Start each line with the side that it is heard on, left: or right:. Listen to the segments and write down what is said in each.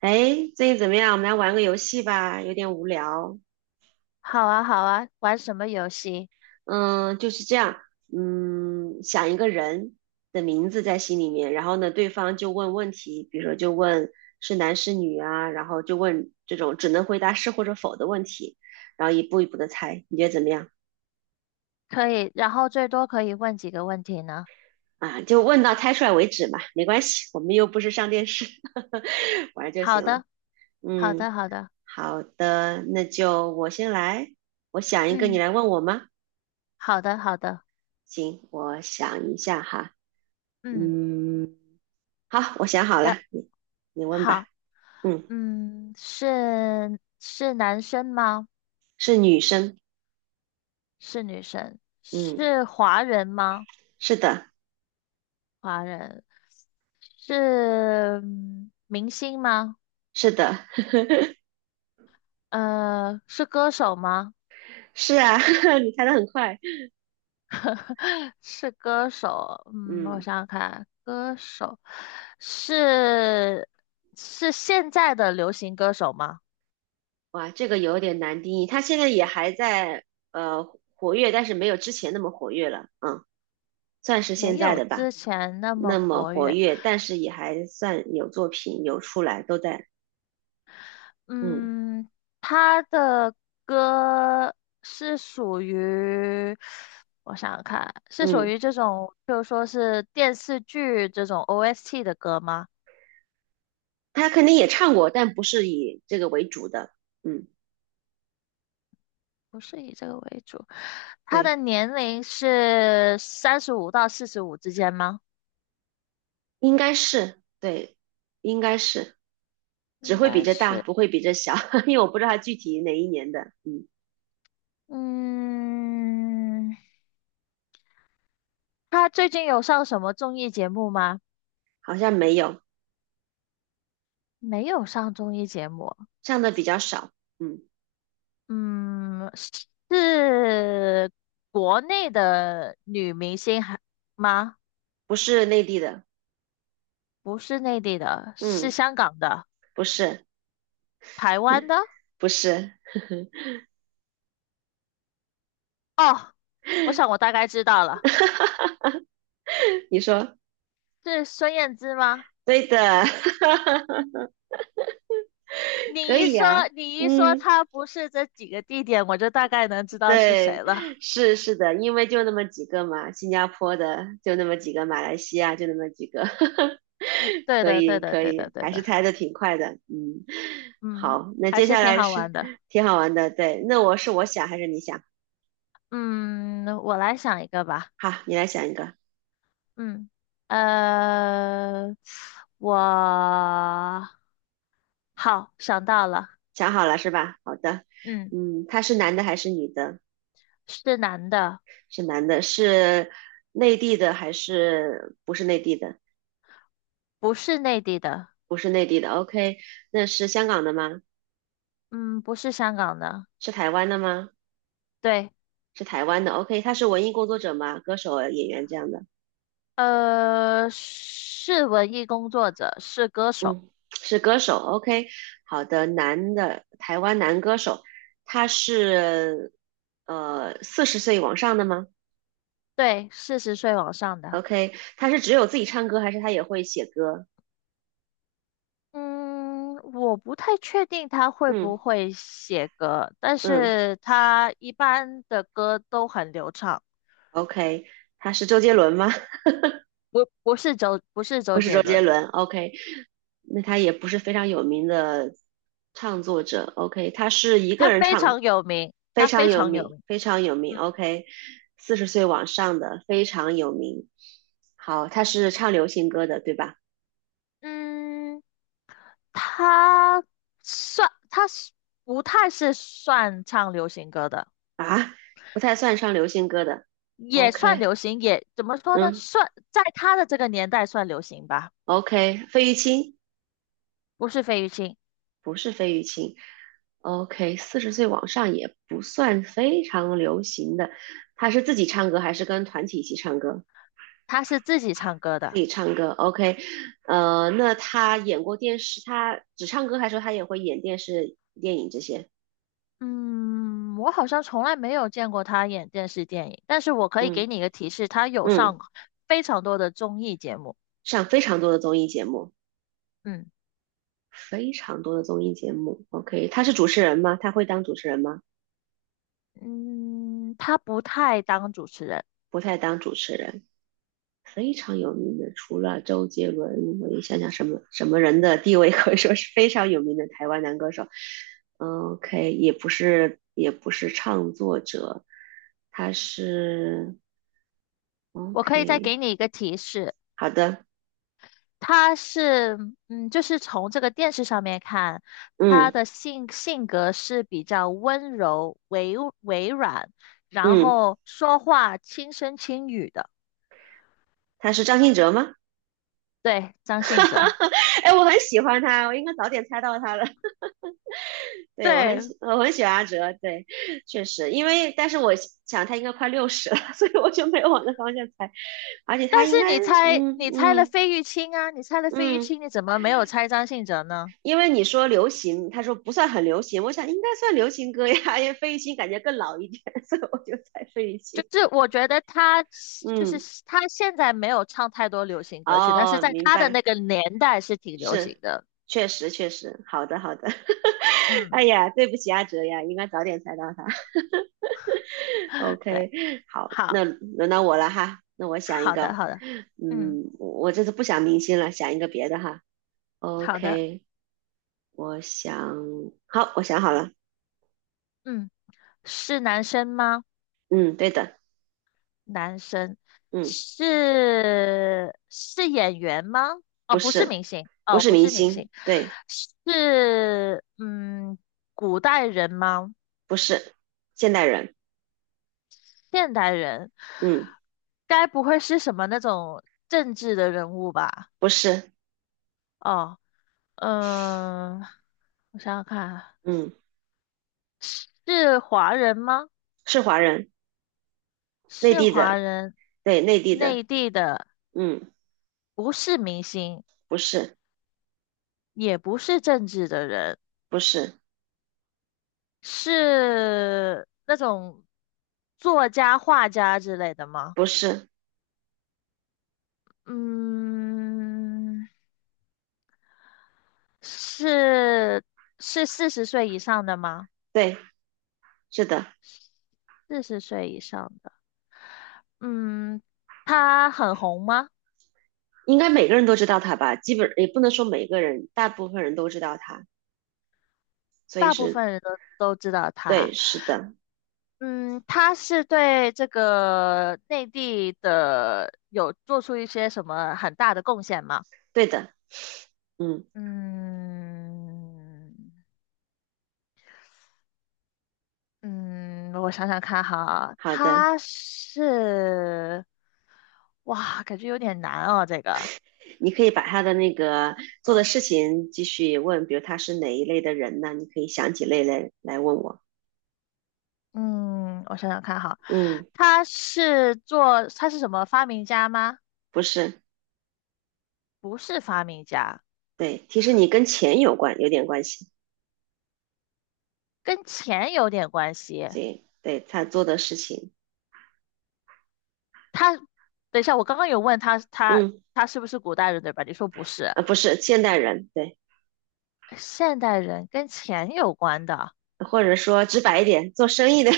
right: 哎，最近怎么样？我们来玩个游戏吧，有点无聊。
left: 好啊，好啊，玩什么游戏？
right: 嗯，就是这样。嗯，想一个人的名字在心里面，然后呢，对方就问问题，比如说就问是男是女啊，然后就问这种只能回答是或者否的问题，然后一步一步的猜，你觉得怎么样？
left: 可以，然后最多可以问几个问题呢？
right: 啊，就问到猜出来为止嘛，没关系，我们又不是上电视，玩儿就
left: 好
right: 行了。
left: 的，好
right: 嗯，
left: 的，好的，
right: 好的，那就我先来，我想一个，你
left: 嗯，
right: 来问我吗？
left: 好的，好的，
right: 行，我想一下哈。
left: 嗯，
right: 嗯，好，我想好
left: 不
right: 了，
left: 要，
right: 你问吧。
left: 好，
right: 嗯，
left: 是男生吗？
right: 是女生。
left: 是女生？
right: 嗯，
left: 是华人吗？
right: 是的。
left: 华人是明星吗？
right: 是的。
left: 是歌手吗？
right: 是啊，你猜的很快。
left: 是歌手，嗯，我
right: 嗯，
left: 想想看，歌手是是现在的流行歌手吗？
right: 哇，这个有点难定义，她现在也还在呃活跃，但是没有之前那么活跃了。嗯，算是现
left: 没
right: 在
left: 有
right: 的吧，
left: 之前那么
right: 那么
left: 活
right: 活
left: 跃，
right: 跃，但是也还算有作品有出来，都在。嗯
left: 嗯，他的歌是属于，我想想看，是属
right: 嗯，
left: 于这种，就说是电视剧这种 OST 的歌吗？
right: 她肯定也唱过，但不是以这个为主的。嗯，
left: 不是以这个为主，他的
right: 对。
left: 年龄是35到45之间吗？
right: 应该是，对，应该是。只
left: 应
right: 会比
left: 该
right: 这大，
left: 是，
right: 不会比这小，因为我不知道他具体哪一年的。嗯，
left: 嗯，他最近有上什么综艺节目吗？
right: 好像没有。
left: 没有上综艺节目，
right: 上的比较少。嗯，
left: 嗯，是国内的女明星还吗？
right: 不是内地的。
left: 不是内地的，是
right: 嗯，
left: 香港的，
right: 不是。
left: 台湾的。
right: 不是。
left: 哦，我想我大概知道了，
right: 你说
left: 是孙燕姿吗？
right: 对的。
left: 你
right: 可
left: 一
right: 以
left: 说，
right: 呀、
left: 你一说
right: 嗯。
left: 她不是这几个地点，我就大概能知道是谁
right: 对，
left: 了。
right: 是是的，因为就那么几个嘛，新加坡的就那么几个，马来西亚就那么几个。
left: 呃，对
right: 可
left: 的，
right: 以
left: 对的，
right: 可
left: 对的，
right: 以，
left: 对
right: 还是
left: 的。
right: 猜的挺快的。嗯，
left: 嗯，
right: 好，那
left: 还
right: 接
left: 是
right: 下
left: 挺
right: 来
left: 好
right: 是
left: 玩的。
right: 挺好玩的，对。那我是我想还是你想？
left: 嗯，我来想一个吧。
right: 好，你来想一个。
left: 嗯，呃，我好想到了。
right: 想好了是吧？好的。
left: 嗯，
right: 嗯，他是男的还是女的？
left: 是男的，
right: 是男的。是内地的还是不是内地的？
left: 不是内地的，
right: 不是内地的，OK。那是香港的吗？
left: 嗯，不是香港的。
right: 是台湾的吗？
left: 对，
right: 是台湾的，OK。他是文艺工作者吗？歌手、演员这样的。
left: 呃，是文艺工作者，是歌手，
right: 嗯，是歌手，OK。好的，男的，台湾男歌手，他是四十岁往上的吗
left: 对，四十岁往上的。
right: ？OK，他是只有自己唱歌，还是他也会写歌？
left: 嗯，我不太确定他会不
right: 嗯
left: 会写歌，但
right: 嗯
left: 是他一般的歌都很流畅。
right: ，OK,他是周杰伦吗？
left: 不不是周不是
right: 不
left: 周
right: 是
left: 杰
right: 周杰
left: 伦，
right: 伦，OK。那他也不是非常有名的唱作者，OK,他是一个
left: 他
right: 人
left: 非
right: 唱。
left: 常有名，
right: 非
left: 他
right: 常
left: 非
right: 有
left: 常有
right: 名，
left: 名。
right: 非常有名
left: 嗯
right: ，OK。四十岁往上的非常有名。好，他是唱流行歌的，对吧？
left: 嗯，他他不太是算唱流行歌的，
right: 啊，不太算唱流行歌的
left: 也算
right: ，OK。
left: 流行，也怎么说呢？
right: 嗯
left: 算在他的这个年代算流行吧，
right: ，OK,费玉清
left: 不是费玉清，
right: 不是费玉清，OK。四十岁往上也不算非常流行的，他是自己唱歌还是跟团体一起唱歌？
left: 他是自己唱歌
right: 自
left: 的。
right: 己唱歌，OK。那他演过电视，他只唱歌还是说他也会演电视、电影这些？
left: 嗯，我好像从来没有见过他演电视电影，但是我可以
right: 嗯
left: 给你一个提示，他有
right: 嗯，
left: 上非常多的综艺节目。
right: 上非常多的综艺节目。
left: 嗯。
right: 非常多的综艺节目，OK,他是主持人吗？他会当主持人吗？
left: 嗯，他不太当主持人。
right: 不太当主持人。非常有名的，除了周杰伦，我也想想什么什么人的地位可以说是非常有名的台湾男歌手。嗯， OK,也不是也不是唱作者，他是
left: 我可以再
right: OK。
left: 给你一个提示，
right: 好的，
left: 他是，嗯，就是从这个电视上面看，他
right: 嗯
left: 的性格是比较温柔、委软，然
right: 嗯，
left: 后说话轻声轻语的。
right: 他是张信哲吗？
left: 对，张信哲。
right: 哎，我很喜欢他，我应该早点猜到他了。对，我很
left: 对，
right: 喜，我很喜欢阿哲。对，确实，因为但是我想他应该快六十了，所以我就没有往那方向猜。而且他
left: 但
right: 应
left: 是
right: 该，
left: 你猜，
right: 嗯
left: 你猜了
right: 嗯
left: 费玉清啊，你猜了费玉
right: 嗯，
left: 清，你怎么没有猜张信哲呢？
right: 因为你说流行，他说不算很流行，我想应该算流行歌呀，因为费玉清感觉更老一点，所以我就猜费玉
left: 就
right: 清。
left: 是我觉得他就是
right: 嗯，
left: 他现在没有唱太多流行歌曲，但是
right: 哦，
left: 在
right: 明
left: 他的
right: 白，
left: 那个年代是挺流行
right: 是，
left: 的。
right: 确实确实，好的好的。
left: 嗯
right: 哎呀，对不起阿哲呀，应该早点猜到他。
left: 对，
right: OK,好，
left: 好，
right: 那轮到我了哈，那我想一
left: 好的，
right: 个。
left: 好的，嗯，
right: 嗯，我这次不想明星了，想一个别的哈。
left: 好的，
right: OK,我想，好，我想好了。
left: 嗯，是男生吗？
right: 嗯，对的。
left: 男生
right: 嗯，
left: 是演员吗？哦，
right: 不
left: 不是
right: 是，
left: 明星，
right: 不
left: 哦，
right: 是
left: 不
right: 明
left: 是明
right: 星，
left: 星，
right: 对。
left: 是古代人吗？
right: 不是现代人。
left: 现代人，
right: 嗯，
left: 该不会是什么那种政治的人物吧？
right: 不是。
left: 哦，嗯，我想想看，
right: 嗯，
left: 是华人吗？
right: 是华人。内
left: 是
right: 地
left: 华
right: 的，
left: 人，
right: 对，内地的。
left: 内地的，
right: 嗯，
left: 不是明星，
right: 不是。
left: 也不是政治的人，
right: 不是。
left: 是那种作家、画家之类的吗？
right: 不是。
left: 嗯，是是四十岁以上的吗？
right: 对，是的。
left: 四十岁以上。的。嗯，他很红吗？
right: 应该每个人都知道他吧？基本也不能说每个人，大部分人都知道他，所以
left: 大部
right: 是
left: 分人都知道
right: 对，
left: 他。
right: 是的。
left: 嗯，他是对这个内地的有做出一些什么很大的贡献吗？
right: 对的。嗯，
left: 嗯嗯，我想想看哈，
right: 好的，
left: 他是，哇，感觉有点难哦，这个。
right: 你可以把他的那个做的
left: 呃
right: 事情继续问，比如他是哪一类的人呢？你可以想几类来问我。
left: 嗯，我想想看哈，
right: 嗯，
left: 他是做，他是什么发明家吗？
right: 不是。
left: 不是发明家。
right: 对，其实你跟钱有关，有点关系。
left: 跟钱有点关系。
right: 对，对他做的事情。
left: 他，等一下，我刚刚有问他，他
right: 嗯，
left: 他是不是古代人，对吧？你说不是，
right: 不是现代人，对。
left: 现代人跟钱有关的，
right: 或者说直白一点，做生意的。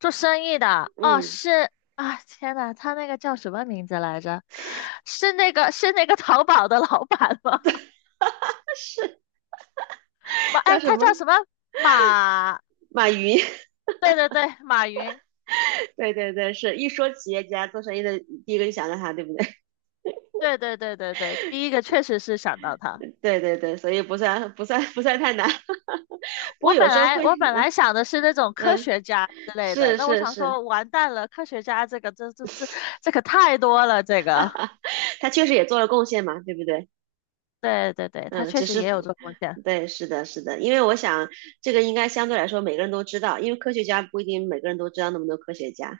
left: 做生意的。哦，
right: 嗯，
left: 是啊，天呐，他那个叫什么名字来着？是那个淘宝的老板吗？马，
right: 叫
left: 哎，
right: 什
left: 他
right: 么？
left: 叫什么？马，
right: 马云。
left: 对对对，马云，
right: 对对对，是一说企业家做生意的，第一个就想到他，对不对？
left: 对对对对对，第一个确实是想到他。
right: 对对对，所以不算不算不算太难。不过
left: 我
right: 有
left: 本
right: 时候
left: 来
right: 会。
left: 我本来想的是那种科
right: 嗯，
left: 学家之类的，
right: 是
left: 但我
right: 是
left: 想
right: 是，
left: 说完蛋了，科学家这个这可太多了，这个
right: 他确实也做了贡献嘛，对不对？
left: 对对对，它
right: 嗯，
left: 确
right: 只
left: 实
right: 是
left: 也有
right: 不，
left: 这风险。
right: 对，是的，是的，因为我想这个应该相对来说每个人都知道，因为科学家不一定每个人都知道那么多科学家，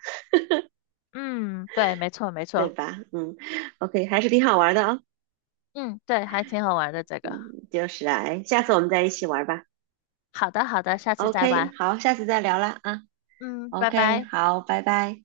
left: 嗯，对，没错没
right: 对
left: 错，
right: 吧？嗯，OK,还是挺好玩的哦。
left: 嗯，对，还挺好玩的这个。
right: 嗯，就是啊，哎，下次我们再一起玩吧。
left: 好的好的，下次再
right: OK,
left: 玩。
right: 好，下次再聊了啊。
left: 嗯，拜
right: OK,
left: 拜。
right: 好，拜拜。